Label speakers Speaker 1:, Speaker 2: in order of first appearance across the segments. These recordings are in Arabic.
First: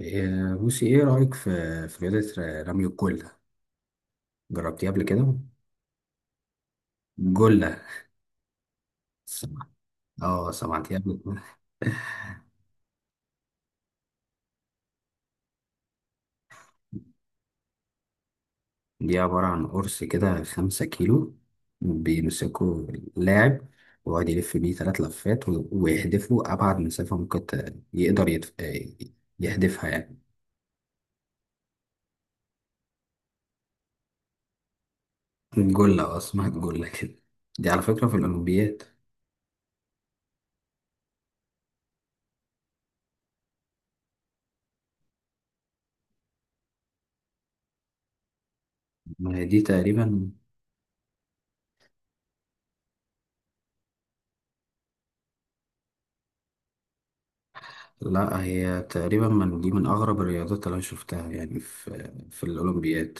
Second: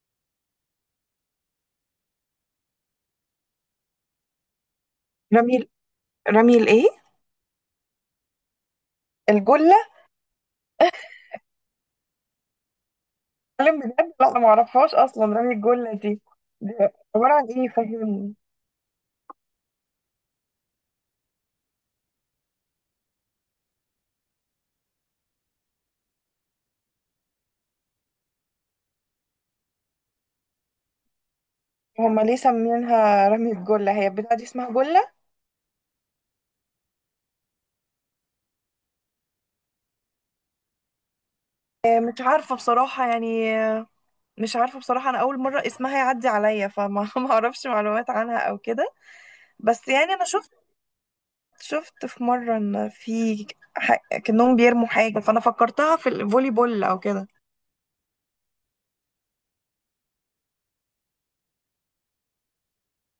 Speaker 1: إيه، بصي ايه رأيك في رياضة رمي الجلة. جربتيها قبل كده؟
Speaker 2: رمي رمي
Speaker 1: جلة. سمعت.
Speaker 2: الجلة.
Speaker 1: اه، سمعتيها قبل كده؟
Speaker 2: اتكلم بجد، لا أنا معرفهاش أصلا، رمي الجلة دي عبارة عن إيه؟ فهمني.
Speaker 1: دي عبارة عن قرص كده 5 كيلو. بيمسكوا اللاعب ويقعد يلف بيه 3 لفات ويهدفوا أبعد مسافة ممكن، يقدر يتف... إيه، يهدفها يعني.
Speaker 2: هما ليه سمينها رمي الجلة؟ هي البتاعة دي اسمها جلة؟
Speaker 1: الجلة، اه اسمها الجلة كده. دي على فكرة في الأولمبياد.
Speaker 2: مش عارفة بصراحة يعني، مش عارفة بصراحة. أنا أول مرة اسمها يعدي عليا، فما ما أعرفش معلومات عنها أو كده.
Speaker 1: ما هي دي
Speaker 2: بس يعني أنا
Speaker 1: تقريبا.
Speaker 2: شفت في مرة إن في كأنهم بيرموا حاجة، فأنا فكرتها في الفولي بول أو كده.
Speaker 1: لا، هي تقريبا من دي، من أغرب الرياضات اللي أنا شفتها يعني في الأولمبياد.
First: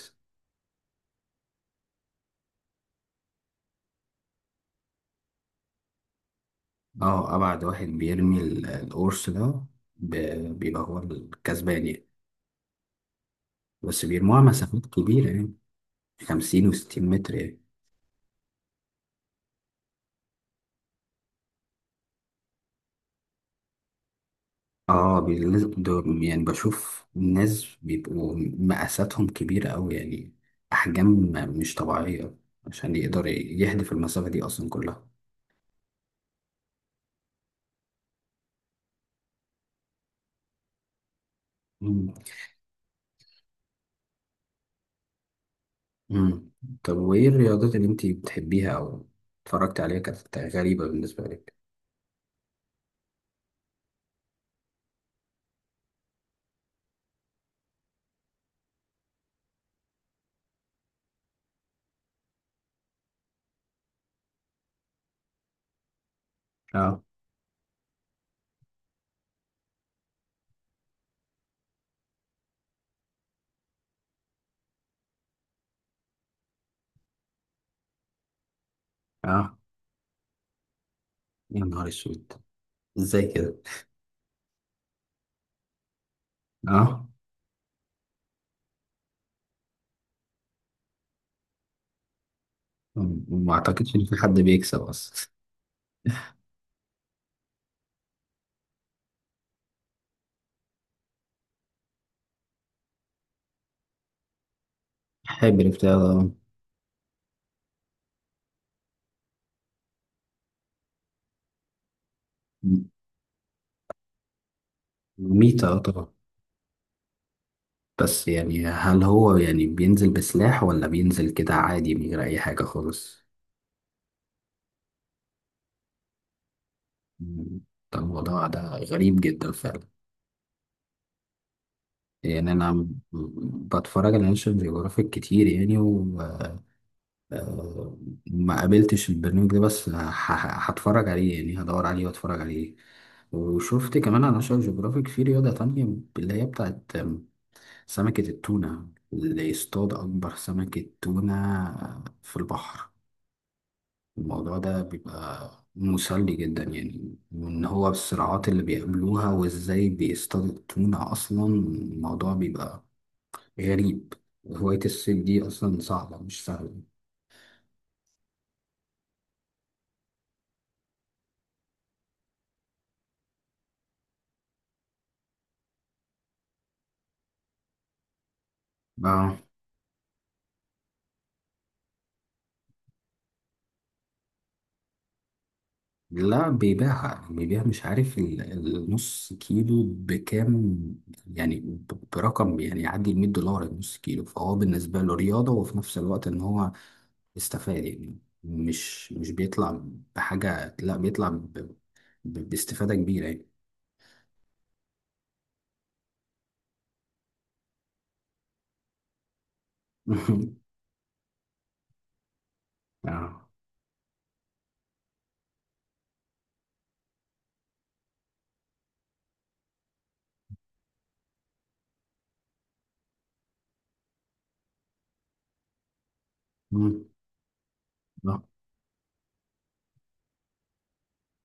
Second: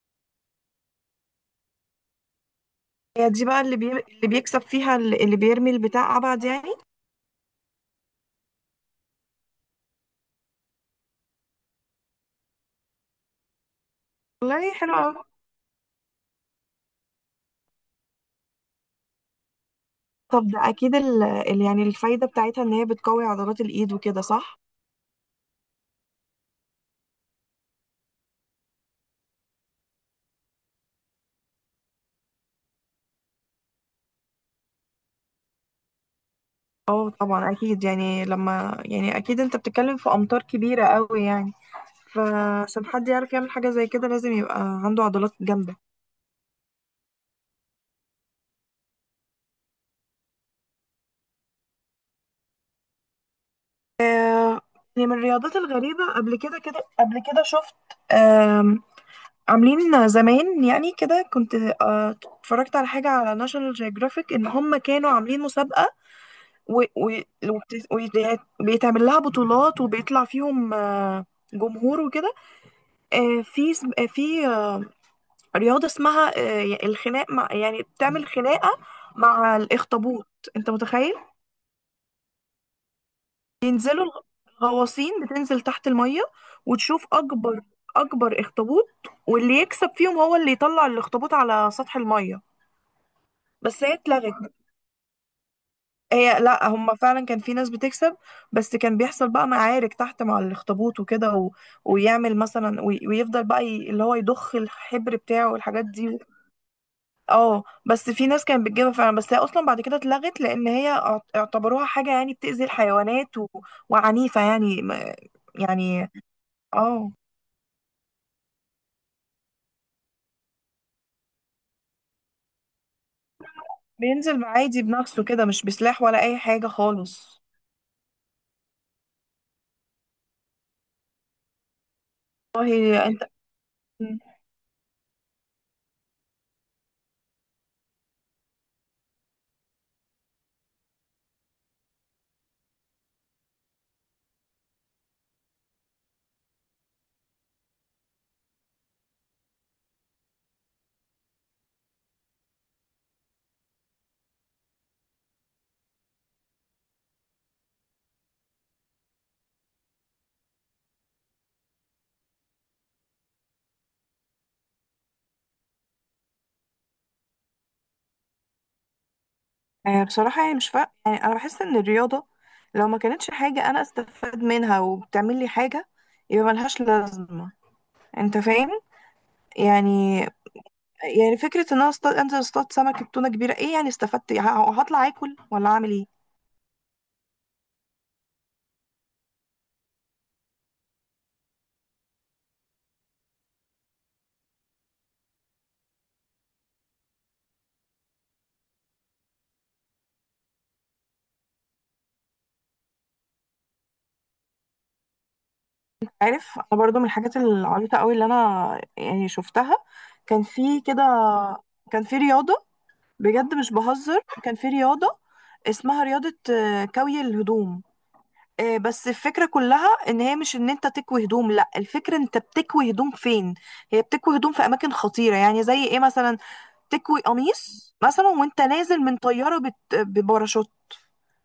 Speaker 2: هي دي بقى اللي بيكسب فيها، اللي بيرمي البتاع أبعد يعني.
Speaker 1: اه، ابعد واحد بيرمي القرص ده بيبقى هو الكسبان يعني. بس بيرموها
Speaker 2: والله
Speaker 1: مسافات
Speaker 2: حلو قوي.
Speaker 1: كبيرة يعني، 50 و60 متر يعني.
Speaker 2: طب ده اكيد يعني الفايدة بتاعتها ان هي بتقوي عضلات الايد وكده، صح؟
Speaker 1: اه، دول يعني بشوف ناس بيبقوا مقاساتهم كبيرة أوي يعني، أحجام مش طبيعية، عشان يقدر يهدف المسافة دي أصلا كلها.
Speaker 2: اه طبعا اكيد يعني، لما يعني اكيد انت بتتكلم في امتار كبيرة قوي يعني.
Speaker 1: مم.
Speaker 2: فعشان حد يعرف يعمل حاجة زي كده لازم يبقى عنده عضلات جامدة.
Speaker 1: مم. طب وإيه الرياضات اللي أنتي بتحبيها أو اتفرجت عليها كانت غريبة بالنسبة لك؟
Speaker 2: يعني من الرياضات الغريبة قبل كده، كده قبل كده شفت، آم، عاملين زمان يعني كده كنت، اتفرجت على حاجة على ناشونال جيوغرافيك ان هم كانوا عاملين مسابقة، و...
Speaker 1: اه.
Speaker 2: و... وبت- وبيتعمل لها بطولات وبيطلع فيهم جمهور وكده. آه، في سم- آه، في آه، رياضة اسمها الخناق، مع يعني بتعمل خناقة
Speaker 1: اه،
Speaker 2: مع الأخطبوط. أنت متخيل؟
Speaker 1: يا نهار اسود! ازاي كده؟
Speaker 2: ينزلوا الغ- الغواصين بتنزل تحت المية
Speaker 1: اه،
Speaker 2: وتشوف أكبر أخطبوط، واللي يكسب فيهم هو اللي يطلع الأخطبوط على سطح المية.
Speaker 1: وما
Speaker 2: بس هي
Speaker 1: اعتقدش ان في
Speaker 2: اتلغت.
Speaker 1: حد بيكسب اصلا.
Speaker 2: لا هم فعلا كان في ناس بتكسب، بس كان بيحصل بقى معارك تحت مع الأخطبوط وكده، و... ويعمل مثلا وي... ويفضل بقى اللي هو يضخ الحبر بتاعه
Speaker 1: حبر
Speaker 2: والحاجات
Speaker 1: بتاع
Speaker 2: دي.
Speaker 1: ده.
Speaker 2: اه بس في ناس كانت بتجيبها فعلا، بس هي اصلا بعد كده اتلغت، لان هي اعتبروها حاجه يعني بتأذي الحيوانات، و... وعنيفه يعني
Speaker 1: ميتة، اه طبعا.
Speaker 2: يعني اه.
Speaker 1: بس يعني هل هو يعني بينزل بسلاح ولا بينزل كده عادي من غير اي حاجة خالص؟
Speaker 2: بينزل عادي بنفسه كده، مش بسلاح ولا اي حاجه خالص.
Speaker 1: مم. ده الموضوع ده غريب جدا فعلا. يعني انا
Speaker 2: والله انت،
Speaker 1: بتفرج على ناشونال جيوغرافيك كتير يعني وما قابلتش البرنامج ده، بس هتفرج عليه يعني، هدور عليه واتفرج عليه. وشفت كمان على ناشونال جيوغرافيك في رياضة تانية، اللي هي بتاعت سمكة التونة، اللي يصطاد أكبر سمكة تونة في البحر. الموضوع ده بيبقى مسلي جدا يعني، وإن هو الصراعات اللي بيقابلوها وإزاي بيصطادوا التونة أصلا، الموضوع بيبقى غريب. هواية الصيد دي أصلا صعبة، مش سهلة.
Speaker 2: بصراحة يعني مش فا... يعني أنا بحس إن الرياضة لو ما كانتش حاجة أنا أستفاد منها وبتعمل لي حاجة يبقى ملهاش لازمة. أنت فاهم؟
Speaker 1: آه.
Speaker 2: يعني، يعني فكرة إن أنا أصطاد، أنزل أصطاد سمكة تونة كبيرة، إيه يعني استفدت؟ هطلع آكل ولا أعمل إيه؟
Speaker 1: لا، بيبيعها، بيبيع، مش عارف النص كيلو بكام، يعني برقم يعني يعدي ال 100 دولار النص كيلو، فهو بالنسبة له رياضة وفي نفس الوقت إن هو استفاد يعني. مش بيطلع بحاجة، لا بيطلع باستفادة كبيرة يعني.
Speaker 2: عارف، انا برضو من الحاجات العبيطه قوي اللي انا يعني شفتها، كان في كده، كان في رياضه،
Speaker 1: اه.
Speaker 2: بجد مش بهزر، كان في رياضه اسمها رياضه كوي الهدوم. بس الفكره كلها ان هي مش ان انت تكوي هدوم، لا الفكره انت بتكوي هدوم فين. هي بتكوي هدوم في اماكن خطيره. يعني زي ايه مثلا؟
Speaker 1: مم.
Speaker 2: تكوي قميص مثلا
Speaker 1: لا،
Speaker 2: وانت نازل من طياره بباراشوت،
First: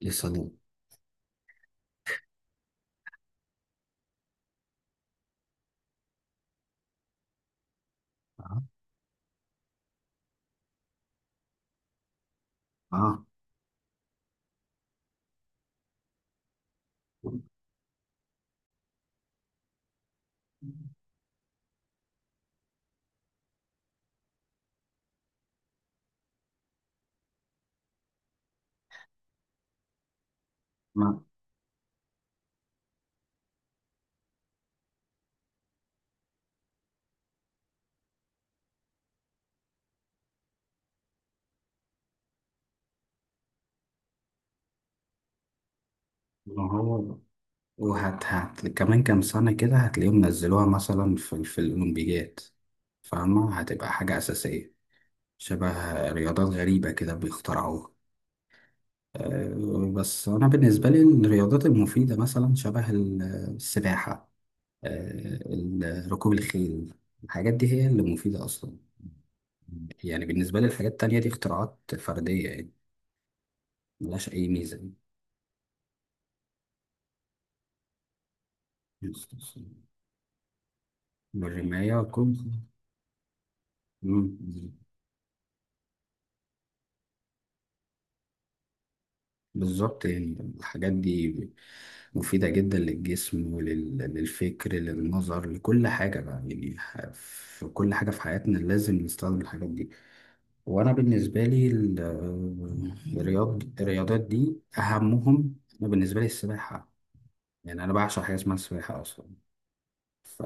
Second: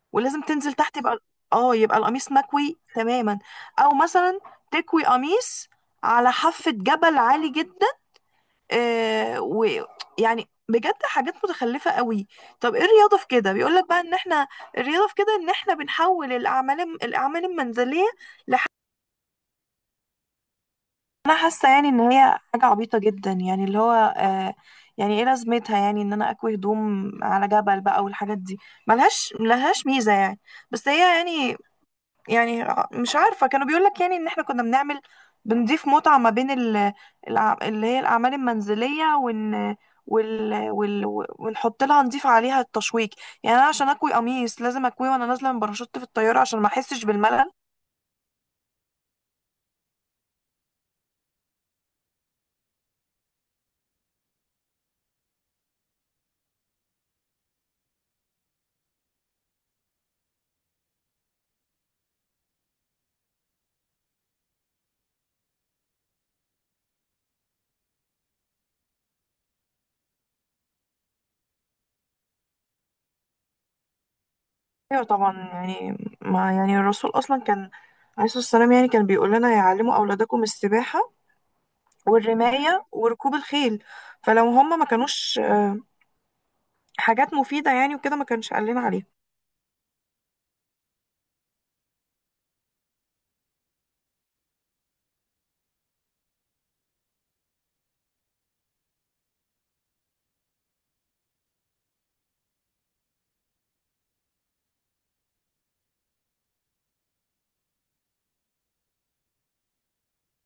Speaker 1: لسه دي.
Speaker 2: ولازم تنزل تحت، يبقى اه يبقى القميص مكوي تماما. او مثلا تكوي قميص على حافة جبل عالي جدا.
Speaker 1: اه.
Speaker 2: آه، ويعني بجد حاجات متخلفة قوي. طب ايه الرياضة
Speaker 1: آه.
Speaker 2: في كده؟ بيقولك بقى ان احنا، الرياضة في كده ان احنا بنحول الاعمال المنزلية لح... انا حاسة يعني ان هي حاجة عبيطة جدا، يعني اللي هو آه، يعني ايه لازمتها؟ يعني ان انا اكوي هدوم على جبل بقى والحاجات دي، ملهاش ميزة يعني. بس هي
Speaker 1: ما
Speaker 2: يعني، يعني مش عارفة، كانوا بيقولك يعني ان احنا كنا بنعمل، بنضيف متعة ما بين اللي هي الأعمال المنزلية، وإن وال... وال... ونحط لها، نضيف عليها التشويق. يعني أنا عشان أكوي قميص لازم أكويه وأنا نازلة من باراشوت في الطيارة عشان ما
Speaker 1: ما
Speaker 2: أحسش
Speaker 1: هو،
Speaker 2: بالملل.
Speaker 1: وهت هت كمان كام سنة كده هتلاقيهم نزلوها مثلا في الأولمبيات، فاهمة؟ هتبقى حاجة أساسية، شبه رياضات غريبة كده بيخترعوها. أه، بس أنا بالنسبة لي الرياضات المفيدة مثلا، شبه السباحة، ركوب الخيل، الحاجات دي هي اللي مفيدة أصلا. يعني بالنسبة لي الحاجات التانية دي اختراعات فردية يعني، ملهاش أي ميزة يعني.
Speaker 2: أيوة طبعا يعني، ما يعني الرسول أصلا كان، عليه الصلاة والسلام، يعني كان بيقول لنا يعلموا أولادكم السباحة
Speaker 1: والرماية والكم.
Speaker 2: والرماية وركوب الخيل.
Speaker 1: مم.
Speaker 2: فلو هم ما كانوش حاجات مفيدة يعني وكده ما كانش قال لنا عليها.
Speaker 1: بالظبط. يعني الحاجات دي مفيدة جدا للجسم وللفكر، للنظر، لكل حاجة بقى، يعني في كل حاجة في حياتنا لازم نستخدم الحاجات دي. وأنا بالنسبة لي الرياضات دي أهمهم. أنا بالنسبة لي السباحة، يعني انا بعشق حاجه اسمها السباحه اصلا. ف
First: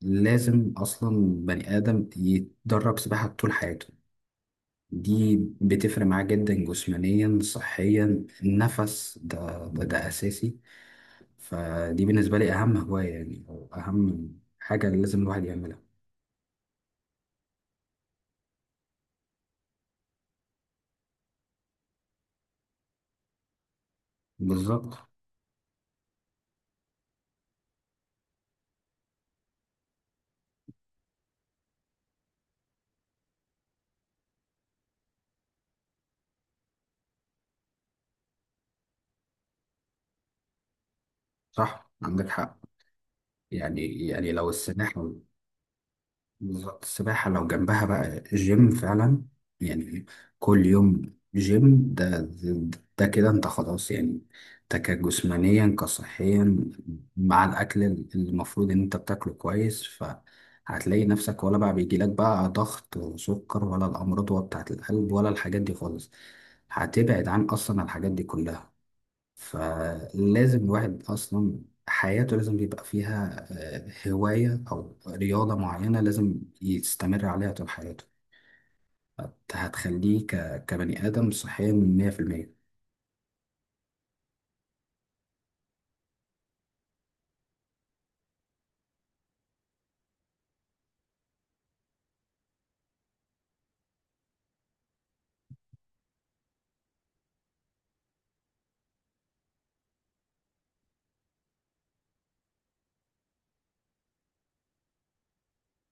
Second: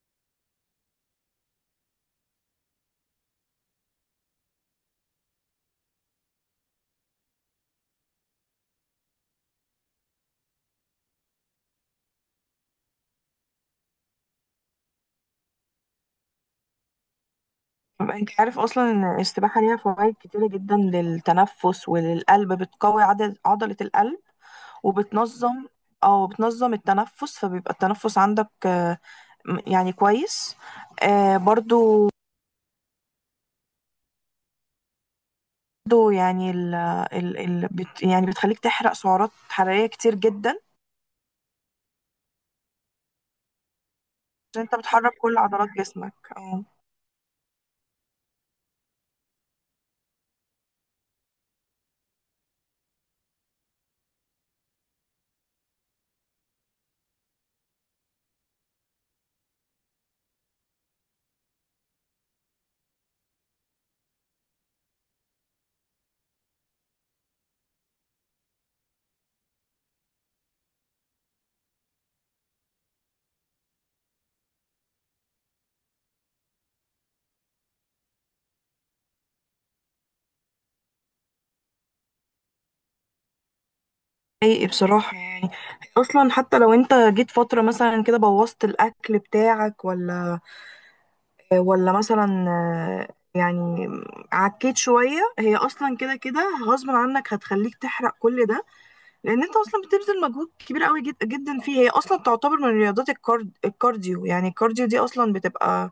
Speaker 1: لازم اصلا بني ادم يتدرب سباحه طول حياته. دي بتفرق معاه جدا، جسمانيا، صحيا، النفس، ده اساسي. فدي بالنسبه لي اهم هوايه يعني، او اهم حاجه اللي لازم الواحد يعملها.
Speaker 2: انت عارف اصلا ان السباحه ليها فوائد كتيره جدا للتنفس وللقلب، بتقوي عدد عضله القلب
Speaker 1: بالظبط.
Speaker 2: وبتنظم، او بتنظم التنفس، فبيبقى التنفس عندك يعني كويس. برضو، برضو يعني ال يعني بتخليك تحرق سعرات حراريه كتير جدا،
Speaker 1: صح، عندك حق. يعني لو
Speaker 2: عشان انت
Speaker 1: السباحه.
Speaker 2: بتحرك كل عضلات جسمك اه.
Speaker 1: بالظبط، السباحة لو جنبها بقى جيم فعلا، يعني كل يوم جيم، ده كده انت خلاص يعني. ده كجسمانيا، كصحيا، مع الأكل اللي المفروض إن انت بتاكله كويس، فهتلاقي نفسك ولا بقى بيجيلك بقى ضغط وسكر ولا الأمراض بتاعة القلب ولا الحاجات دي خالص. هتبعد عن أصلا الحاجات دي كلها. فلازم الواحد أصلا حياته لازم يبقى فيها هواية أو رياضة معينة، لازم يستمر عليها طول حياته. هتخليه كبني آدم صحيا 100%.
Speaker 2: حقيقي بصراحه يعني، اصلا حتى لو انت جيت فتره مثلا كده بوظت الاكل بتاعك ولا، ولا مثلا يعني عكيت شوية، هي أصلا كده كده غصب عنك هتخليك تحرق كل ده، لأن أنت أصلا بتبذل مجهود كبير قوي جدا فيه. هي أصلا تعتبر من رياضات الكارديو، يعني الكارديو دي أصلا بتبقى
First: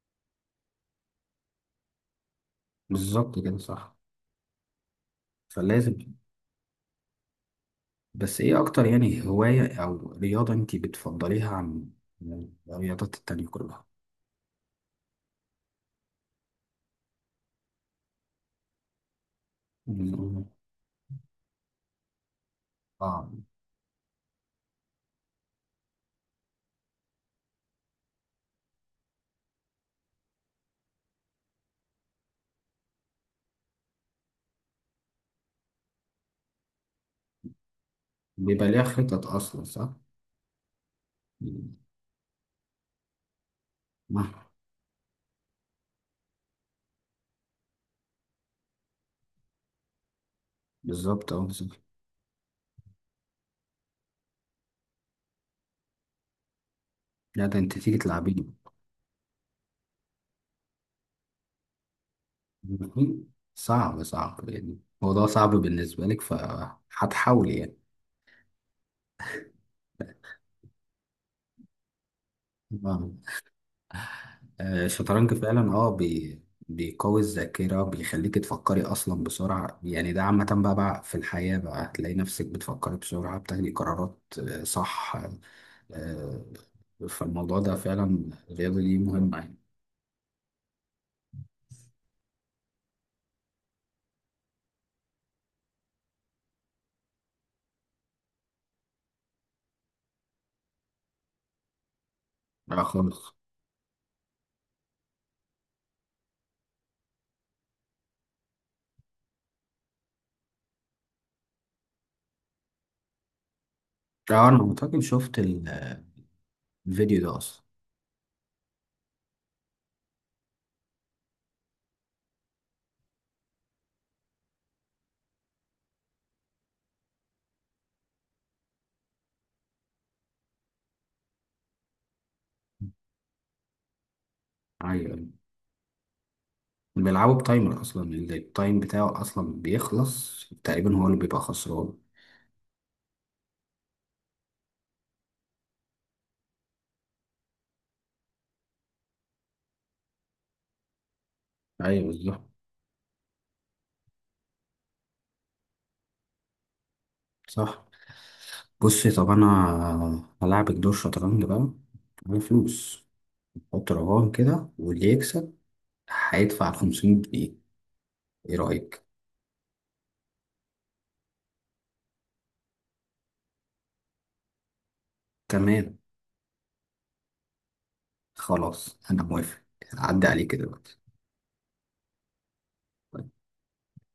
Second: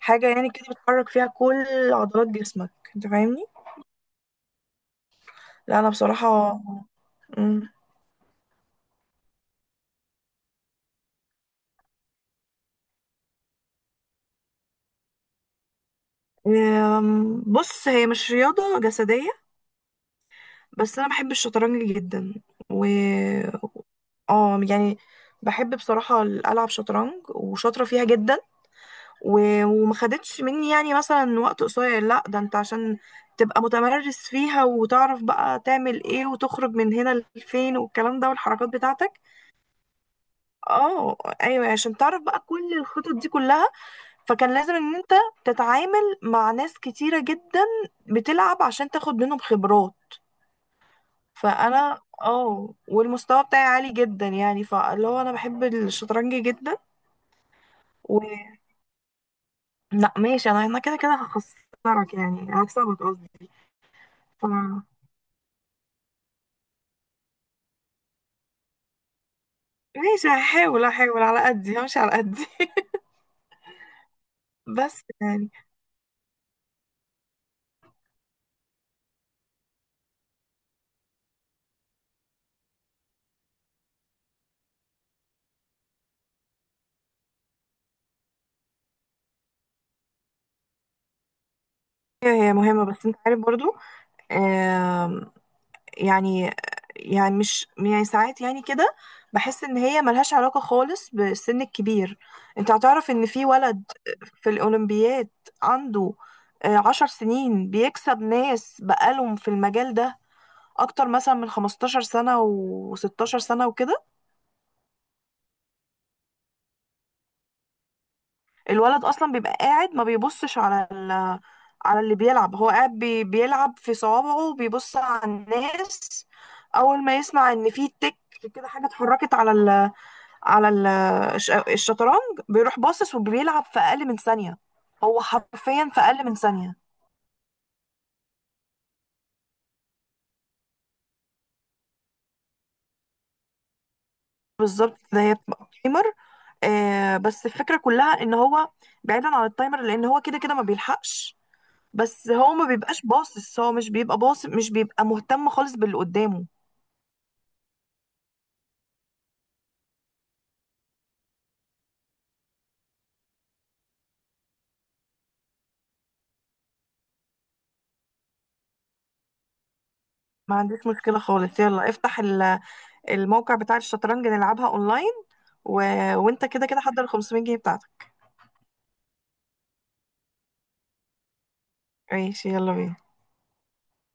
Speaker 2: حاجة يعني كده بتحرك فيها كل عضلات جسمك. أنت
Speaker 1: بالظبط
Speaker 2: فاهمني؟
Speaker 1: كده، صح.
Speaker 2: لا أنا
Speaker 1: فلازم.
Speaker 2: بصراحة، مم.
Speaker 1: بس إيه أكتر يعني هواية أو رياضة أنت بتفضليها عن الرياضات التانية كلها؟
Speaker 2: بص، هي مش رياضة جسدية،
Speaker 1: مم.
Speaker 2: بس أنا بحب الشطرنج جدا و...
Speaker 1: آه.
Speaker 2: اه يعني بحب بصراحة ألعب شطرنج، وشاطرة فيها جدا. وما خدتش مني يعني مثلا وقت قصير، لا ده انت عشان تبقى متمرس فيها وتعرف بقى تعمل ايه وتخرج من هنا لفين، والكلام ده
Speaker 1: بيبقى
Speaker 2: والحركات
Speaker 1: ليها
Speaker 2: بتاعتك.
Speaker 1: خطط أصلا، صح؟
Speaker 2: اه. ايوه يعني
Speaker 1: مم.
Speaker 2: عشان تعرف بقى كل الخطط دي كلها.
Speaker 1: آه.
Speaker 2: فكان لازم ان انت تتعامل مع ناس كتيرة جدا بتلعب عشان تاخد منهم خبرات.
Speaker 1: بالظبط، أه بالظبط.
Speaker 2: فانا اه، والمستوى بتاعي عالي جدا يعني، فاللي هو انا بحب الشطرنج جدا.
Speaker 1: لا ده أنت تيجي
Speaker 2: و
Speaker 1: تلعبي.
Speaker 2: لا ماشي، انا كده كده هخسرك، يعني هكسبك
Speaker 1: مهم.
Speaker 2: قصدي.
Speaker 1: صعب
Speaker 2: ف
Speaker 1: صعب، يعني الموضوع صعب بالنسبة لك فهتحاول يعني.
Speaker 2: ماشي، هحاول على قدي، همشي على قدي.
Speaker 1: آه.
Speaker 2: بس
Speaker 1: الشطرنج
Speaker 2: يعني،
Speaker 1: فعلا. اه بي بيقوي الذاكرة، بيخليك تفكري أصلا بسرعة يعني، ده عامة بقى في الحياة بقى هتلاقي نفسك بتفكري بسرعة، بتاخدي قرارات، صح. آه. فالموضوع ده فعلا، الرياضة دي مهمة يعني.
Speaker 2: هي مهمة، بس انت عارف برضو، آم، يعني يعني مش يعني ساعات يعني كده بحس ان هي ملهاش علاقة خالص بالسن الكبير. انت
Speaker 1: آه،
Speaker 2: هتعرف ان
Speaker 1: خالص.
Speaker 2: في ولد في الاولمبياد عنده 10 سنين بيكسب ناس بقالهم في المجال ده اكتر مثلا من 15 سنة و16 سنة وكده.
Speaker 1: أنا أعتقد شفت الفيديو ده أصلا.
Speaker 2: الولد اصلا بيبقى قاعد ما بيبصش على ال... على اللي بيلعب، هو قاعد بيلعب في صوابعه وبيبص على الناس. اول ما يسمع ان في تك كده، حاجه اتحركت على ال... على ال... الشطرنج، بيروح باصص وبيلعب في اقل من ثانيه. هو
Speaker 1: أيوه.
Speaker 2: حرفيا في اقل من ثانيه.
Speaker 1: بيلعبوا بتايمر اصلا، اللي التايم بتاعه اصلا بيخلص تقريبا هو اللي بيبقى خسران.
Speaker 2: بالظبط، ده هي بتبقى تايمر. آه، بس الفكره كلها ان هو بعيدا عن التايمر لان هو كده كده ما بيلحقش.
Speaker 1: ايوه،
Speaker 2: بس
Speaker 1: بالظبط.
Speaker 2: هو ما بيبقاش باصص، هو مش بيبقى باصص، مش بيبقى مهتم خالص باللي قدامه.
Speaker 1: صح. بصي، طب انا هلعبك دور شطرنج بقى على فلوس، حط رقم كده، واللي يكسب هيدفع 500 جنيه، ايه رايك؟
Speaker 2: ما عنديش مشكلة خالص، يلا افتح الموقع بتاع الشطرنج نلعبها اونلاين. و...
Speaker 1: تمام.
Speaker 2: وانت كده كده حضر ال 500 جنيه بتاعتك.
Speaker 1: خلاص، انا موافق. عدى عليك دلوقتي.
Speaker 2: ماشي يلا بينا.